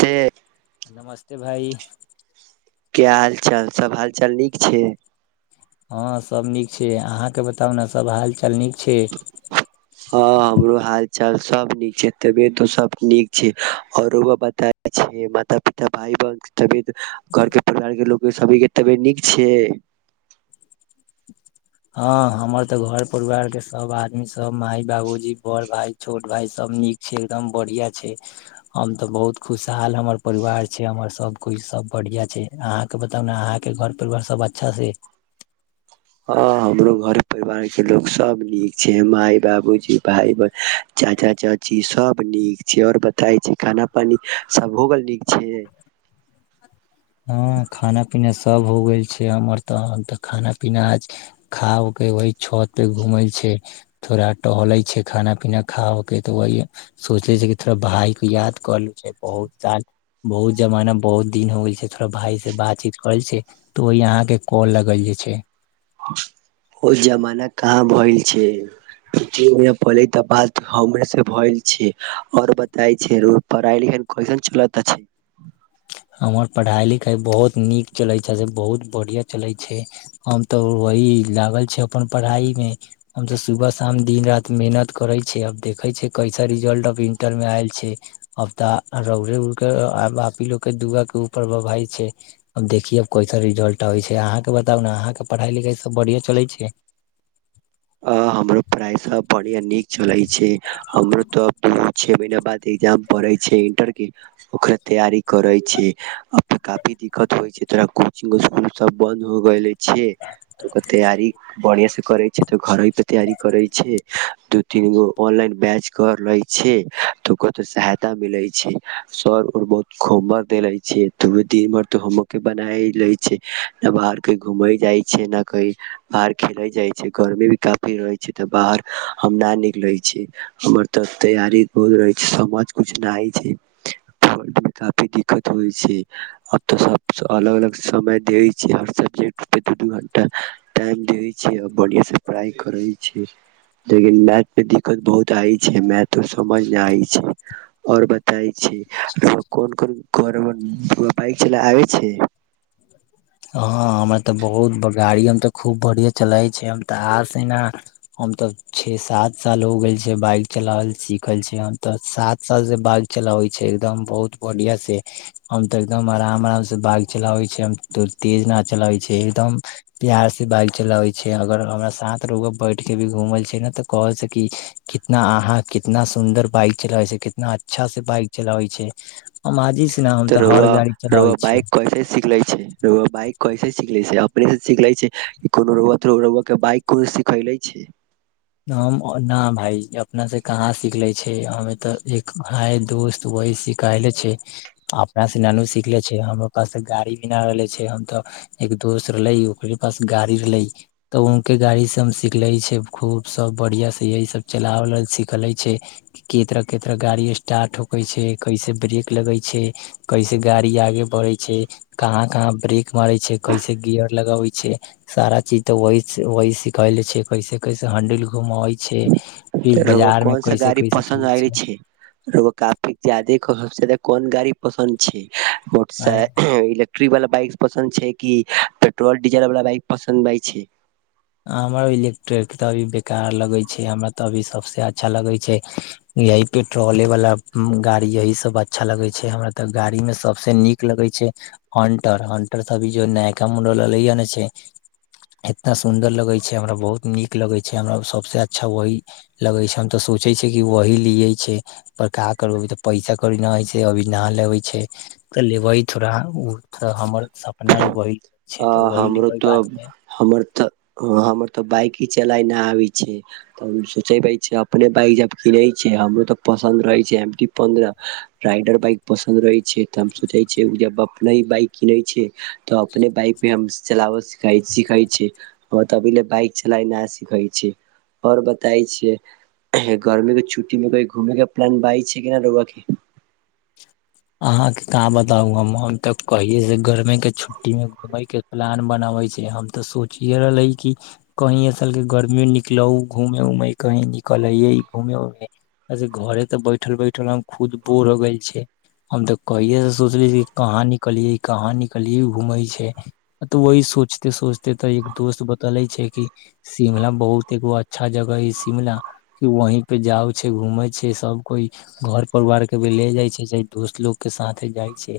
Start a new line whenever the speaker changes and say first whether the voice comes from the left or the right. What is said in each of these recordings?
right: ते
left: नमस्ते भाई।
right: क्या हालचाल, सब हालचाल नीक छै।
left: हँ, सब नीक छै अहाँके बताउ ने सब हाल चाल नीक छै
right: हँ, हमरो हा चल सब नीक छै, तबियतो सब नीक छै, औरो बता छै माता-पिता, भाई-बहिन के तबियत। घरके प्रचार के लोक। सभी के तबियत नीक छै।
left: हँ हमर तऽ घर परिवारके सभ आदमी सभ माय- बाबूजी बड़ भाय, छोट भाय, सभ नीक छै एकदम बढ़िआँ छै, हम तऽ बहुत खुशहाल हमर परिवार छै, हमर सभकछ सभ बढ़िआँ छै। अहाँके बताउ ने अहाँके घर परिवार सभ अच्छासँ।
right: हँ, हमरो घर परिवार के लोग सब नीक छै, मााय, बाबूजी, भाय, बह चाचा-चाची सब नीक छै, ओर बताय छै खाना पानी सब हो गेल नीक छै।
left: हाँ, खाना पीना सब हो गेल छै, हमर तऽ तऽ खाना पीना आज खाके वहि छत पे घूमल छै थोड़ा टहले छै खाना पीना खाउके तऽ वह सोचे छै कि थोड़ा भााय के याद कर लू। बहुत सा बहुत जमाना बहुत दिन हो गेल छै। भााय से बातचीत करल छै तऽ ओहि यहाँ के कॉल लगइले छै।
right: ओ जमाना कहाँ भल छै, दु महीना पहिले ही त बात हमरे भई छै, आओर बता छै रो पढ़ाई लिखाई कैसन अछी।
left: हमर पढ़ाई लिखाई बहुत नीक चले छै से बहुत बढ़िया चले छै, हम तऽ वही लागल छी अपन पढ़ाई मे, हम त सुबह शाम दिन राति मेहनत करे छी, अब देखे छै कैसा रिजल्ट अब इंटर मे आयल छै, अब तऽ रउरे उड़ के अब आप ही लोग दुआ के ऊपर भइ छै, अब देखिय कैसा रिजल्ट आबै छै, अहाँके बताउ ने अहाँके पढ़ाई लिखाई सब बढ़ििया चलै छै।
right: आ हमरो पढ़ाइ सब बढ़ििया नीक चले छै, हमरो तऽ दू छे महीना बाद ए्जाम पढ़े छै इंटर के ओकरा तैयारी करै छै। अब तऽ काफी दिक्कत होइ छै। तरह कोचिंग स्कूल सब बन्द हो गेल हे। छै, तऽ ओकर तैयारी बढ़िआ से करै छै। घरे पे तैयारी करे छै, दू-तीन गो ऑनलाइन बैच कर ले छै त ओकरोो सहायता मिले छै, सर ऊर बहुत होमर देले छै दिन भर त होमवरके बना ले छै, न बाहर कही घूमे जाय छै ने कही बाहर खेले जाय छै। गर्मी भी काफी रहै छै, तऽ बाहर हम नहि निकले छी हमर तऽ तैयारी बहुत रह छै समझ कुछ नहि छै काफी दिक्कत होइ छै, अब तऽ सब अलग अलग समय देै छै, हर सब्जेक्ट दू दू घंटा टाइम दे छै। बढ़आ से पढ़ाइ करै छै, लेकिन मैथ मे दिक्कत बहुत आय छै मैथ समझ नहि आय छै, आओर बताइ छै कोन कोन गाड़ी चला आबै छै।
left: हँ, हमरा तऽ बहुत गाड़ी हम तऽ खूब बढ़िया चलाे छै तऽ आज ने हम तऽ छे सात साल हो गेल छै बाइक चलावल सिखल छी, तऽ सात साल से बाइक चलाबै छै, एकदम बहुत बढ़ििया से हम तऽ एकदम आराम आराम से बाइक चलाबै छै। तो तेज न चलाबै छै, एकदम प्यार से बाइक चलाबै छै, अगर हमरा साथ लोगो बैठ के भी घूमल छै ने तऽ कहल से की कितना अहााँ कितना सुन्दर बाइक चलाबै छै, कितना अच्छा से बाइक चलाबै छै, हमज
right: तऽ रउवा रउवा, बाइक कैसे सीखले छै। रउवा बाइक कैसे सीखले छै, अपनेसँ सीख ले छै कि रउवा बाइक कोनो सिखले छै।
left: हम न भााय अपना से कहाँ सिखले छै, हम तऽ एक हाय दोस्त वह सिखले छै, अपना से नानू सिखले छै, हमरा पास गाड़ी भी नहि रहले छै, हम तऽ एक दोस्त रहले ओकरे पास गाड़ी रहले तऽ उके गाड़ी से हम सिखले छै। खूब सब बढ़िआँसँ यही सब चलाबैल सिखले छै, कतरा केतरा गाड़ी स्टार्ट होकै छै, कैसे ब्रेक लगै छै, कैसे गाड़ी आगे बढ़ै छै, कहाँ कहाँ ब्रेक मारै छै, कैसे गिियर लगबै छै, सारा चीज तऽ वह वही सिखल छै कैसे कैसे हंडिल घुमवै छै। फिर
right: रउवा
left: बाजार में
right: कोन सा
left: कैसे
right: गाड़ी
left: कैसे
right: पसन्द
left: चले
right: आले छै, रउवा काफी जादे सब जादा कोन गाड़ी पसन्द छी। मोटर सा
left: अरे
right: इले ट्री वाला बइक पसंद छै कि पेट्रोल-डीजल वाला बइक पसन्द भइ छी।
left: हमरा इलेक्ट्रिक तऽ अभी बेकार लगै छै, हमरा तऽ अभी सबस अच्छा लगै छै यही पेट्रोले वाला गाड़ी यही सब अच्छा लगै छै, हमरा तऽ गाड़ी मे सबस नीक लगै छै हंटर, हंटर सब अभी जो नयका मुडल अलैय ने छै इतना सुन्दर लगै छै, हमरा बहुत नीक लगै छै, हमरा सबसँ अच्छा वही लगै छै, हम तऽ सोचै छिय कि वही लियै छै, पर का करू अभी तऽ पैसा कड़ी नहि हइ छै, अभी न लेबै छै तऽ लेबै थोड़ा ओ हमर अपना वही ले छै
right: अ
left: तऽ ओही लेबै बादमे
right: ह हमर तऽ बाइक ही चलाय नहि आबै छै, त सोचेै छी अपने बाइक जब किनै छै, हमरो तऽ पसन्द रहै छै, पन्द्रह राइडर बाइक पसन्द रहै छै। तऽ हम सोचै छियै ओ जेबा नहि बाइक किनै छै। तऽ अपने बाइक हम चलाबख सिखै छी, त अभी ल बाइक चलाई न सिखै छै, आओर बताई छैय गर्मी के छुट्टी मे को घूम के प्लान बइ छै रउवा के।
left: अहाँके कहाँ बताउ हम, हम तऽ कहिे से गर्मेी के छुट्टी मे घूमे के प्लान बनाबे छै, हम तऽ सोचिये रहले कि कही अस गर्मी निकलहु घूमे उऊमे कहीं निकले घूमे उमे, घरे तऽ बैठल बैठल हम खुद बोर हो गेल छी। हम तऽ कहिे से सोचले छी, कहाँ निकलियै, कहाँ निकलियै घूमै छै, तऽ वही सोचते सोचते तऽ एक दोस्त बतले छै कि शिमला बहुत एगो अच्छा जगह हे शिमला कि वही पे जाउ छै, घूमे छै सब कोइ, घर परिवार के भ ले जाइ छै। दोस्त लोग के साथे जाइ छै,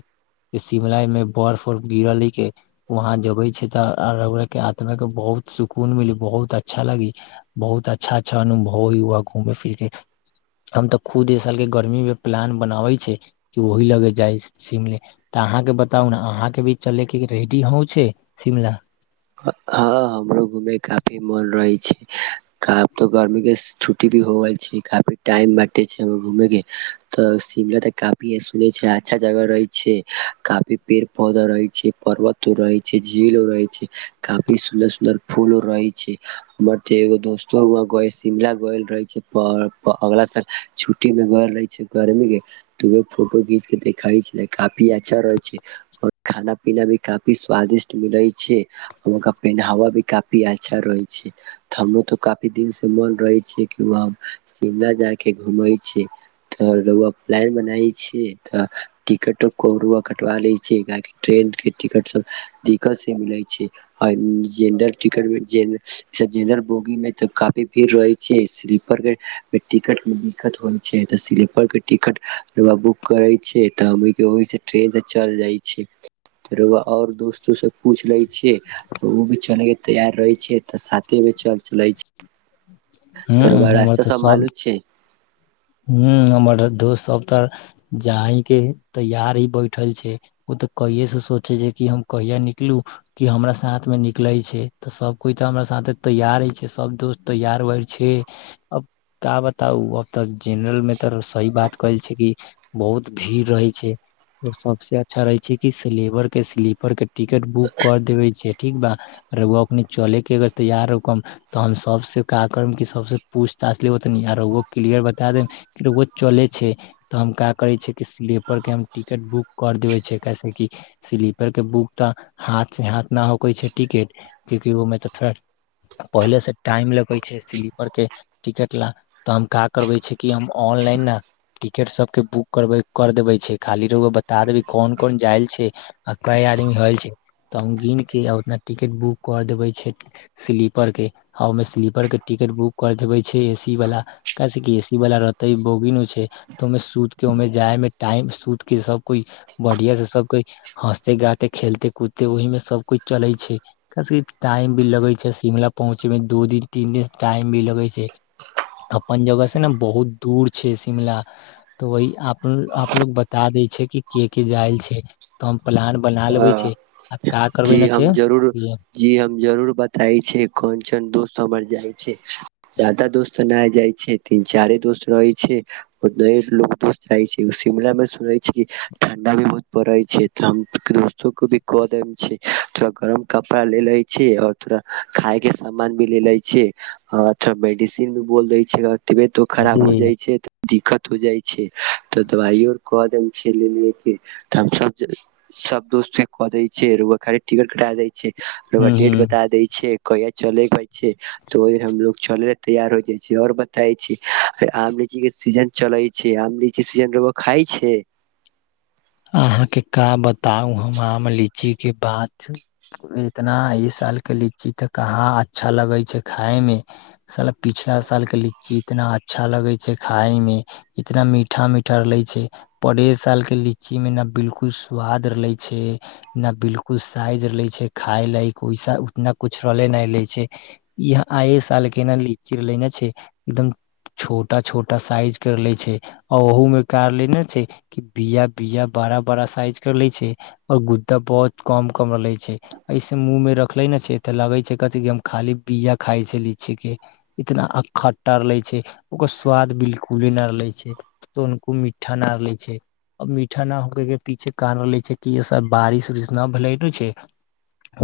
left: शिमला में बर्फ उर्फ गिरल है के वहाँ जबे छै तऽ आत्मा के बहुत सुकून मिली बहुत अच्छा लागी, बहुत अच्छा-अच्छा अनुभव हो वाँ घूमे फिर के हम तऽ खुद ए साल के गर्मी मे प्लान बनाबे छै। कि ओही लग जाइ शिमले, तऽ अहाँके बताउ ने अहाँके भी चलेके रेडी ह छै शिमला
right: हँ, हमरो घूमे के काफी मन रहे छै, क तो गर्मी के छुट्टी भी हो गेल छै, काफी टाइम बटे छै घूमे के तऽ शिमला तऽ काफी सुने छै अच्छा जगह रहे छै, काफी पेड़ पौधा रहे छै, पर्वतो रहे छै, झीलो रहे छै। काफी सुदर सुंन्दर फूल रहे छै, हमर त एगो दोस्तो व शिमला गल रहे छै, अगला साल छुट्टी में गल रहे छै, गर्मी के फोटो घींच के देखई छै, काफी अच्छा रहे छै, खाना पीना भी काफी स्वादिष्ट मिलै छै। उनका पहनावा भी काफी अच्छा रहे छै, हमरो तो काफी दिन से मन रहे छै कि व सिमला जाय के घूमे छै, त रउवा प्लान बनाई छै तऽ टिकट को कटवा ले छी, काह की ट्रेन के टिकट सब दिक्कत से मिल छै, आ जेनरल टिकट जेनरल स जेनरल बोगी मे त काफी भीड़ रहै छै, स्लीपर के टिकट मे दिक्कत होइ छै, त स्ीपर के टिकट रउवा बुक करे छै तऽ अभी के होई ट्रेन से चल जाइ छै। रउवा और दोस्तो से पूछ लै ते ओ चले के तैयार रहै छैै तऽ साथे भ चल चलै छै।
left: ह्म्म, हमर तऽ सभ
right: मालूम छै
left: ह्म्म, हमर दोस्त सब तऽ जा ह के तैयार ही बैठल छै, ओ तऽ कहिे से सोचे छै कि हम कहिा निकलू कि हमरा साथ मे निकले छै तऽ सब कोइ तऽ हमरा साथ तैयार ही छै, सब दोस्त तैयार छै, अब क बताउ अब तऽ जेनरल मे तऽ सही बात कहल छै कि बहुत भीड़ रहै छै, आओर सबसँ अच्छा रहै छै कि स्र के स्लीपर के टिकट बुक कर देबे छै ठीक बा, रउवा ओकनी चले के अगर तैयार हो तऽ हम सबस का करब कि सबसँ पूछताछ लेबनी आऊ रउवो क्लियर बता देब ओ चलै छै, तऽ हम क्य करै छियै कि स्लीपर के हम टिकट बुक करि देबै छै, कैसेेक कि स्लीपरके बुक तऽ हाथ सँ हाथ नहि होकै छै टिकट, क्यकि ओहिमे तऽ थोड़ा पहिले सँ टाइम लगै छै स्लीपर के टिकट ल तऽ हम का करबे छै कि हम ऑनलाइन टिकट सबके बुक करब कर देबे छै, खाली रउवा बता देबै कोन कोन जायल छै, अतना आदमी होयल छै, तऽ हम गिन के ओतना टिकट बुक कर देबे छै स्लीपर के, आ ओहिमे स्लीपर के टिकट बुक कर देबे छै एसी वाला। कैसेक कि एसी वला रहतै बोगिनो छै, तऽ ओहिमे सुत कऽ ओहिमे जायमे टाइम सुत कऽ सभ कोई बढ़िआँ सँ सभ कोइ हँसते-गाते, खेलते-कूदते, ओहीमे सभ कोई चलई छै, कैसेक कि टाइम भी लगै छै शिमला पहुँचैमे दो दिन, तीन दिन, टाइम भी लगै छै आऊ अपन जगह से ने बहुत दूर छै शिमला, तऽ वही आपन अपलोग बता दै छै कि के के जायल छै, तऽ हम प्लान बना लेबे छै। आ का करबे
right: जी
left: ने छै
right: हम जरूर, जी हम जरूर बताय छी कोन चन दोस्त हमर जाय जादाा दोस्त नहि जाय छै, तीन-चारे दोस्त रहे छै, बदा एक लोग दोस्त रहय छै, शिमला में सुनै छै क ठंडा भी बहुत पड़ै छै, हम दोस्तो को भी कहै देब छै। थोड़ा गरम कपड़ा ले ले छी और थोड़ा खााय के सामान भी ले ले छी आऔर थोड़ा मेडिसिन भी बोल दे छै अ तबियतो
left: जी
right: खराब हो जाइ छै तऽ दिक्कत हो जाइ छै, तऽ दबाइयो कऽ दे छैिय ले लिये के तऽ हम सभ-सभ दोस्त के कऽ दै छियै रउवा खाली िकट कटा जाइ छै रउवा
left: हूं
right: डेट
left: हूं
right: बताई दै छै। कहिया चलेइ छै, तऽ ओहिर हमलोग चले ल तैयार हो जाइ छै, आओर बताै छी आम, लीची के सीजन चलै छै, आम, लीची सीजन खाइ छै।
left: अहााँ के का बताउ हम आम, लीची के बात, इतना इ साल के लीची ते कहाँ अच्छा लगे छै खाय में, स पिछला साल के लीची इतना अच्छा लगे छै खााय में इतना मीठा-मीठा लगई छै, परे साल के ली लीची में न बिलकुल स्वाद रहले छै, ने बिलकुल साइज रहले छै, खाय लाइक ओसा उतना कुछ रहले न ले छै, ईहा यहााँ आय साल के ने लीची रहले ने छै एकदम छोटा छोटा साइज के रहले छै आ ओह मे कारले ने छै कि बियाा बीियाा बड़ा-बड़ा साइज के ले छै और गुद्दा बहुत कम कम ले छै, ऐस मुँह में रखले ने छै तऽ लगे छै कथि हम खाली बीियाा खााय छै, लीची के इतना खटटा ले छै, ओकर स्वाद बिलकुले नहिे छै, त हनको मीठा न ले छै। मीठा ना होक के पीछे कान रहले छै कि सब बारिश उरिश नहि भेले छै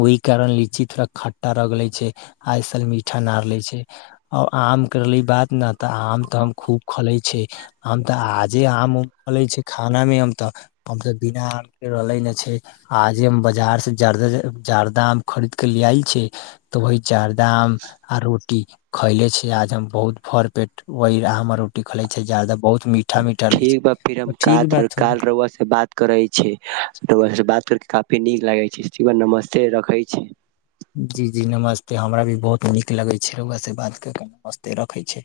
left: ओहि कारण लीची थोड़ा खट्टा रह गेले छै, आज साल मीठा न रहले छै, आ आम के रहले बात ने तऽ आम तऽ हम खूब खले छै, हम तऽ आजे आम उ खले छै। खाना मे हम तऽ हम बिना आम के रहले ने छै, आज हम बाजार से जादा जारदा आम खरीद के ले आल छै, तऽ वहि जारदा आम आ रोटी खैले छै आज हम बहुत भर पेट वहि आम आ रोटी खले छै, जदा बहुत मीठ
right: ठीक बा फिर हम कात काल रउवा से बात करै छै, रउवा से बात कर काफी नीक लागै छै, ठीक बा नमस्ते रखै छी।
left: जी-जी नमस्ते, हमरा भी बहुत नीक लगै छै रउवा से बात कर कऽ, नमस्ते रखै छै।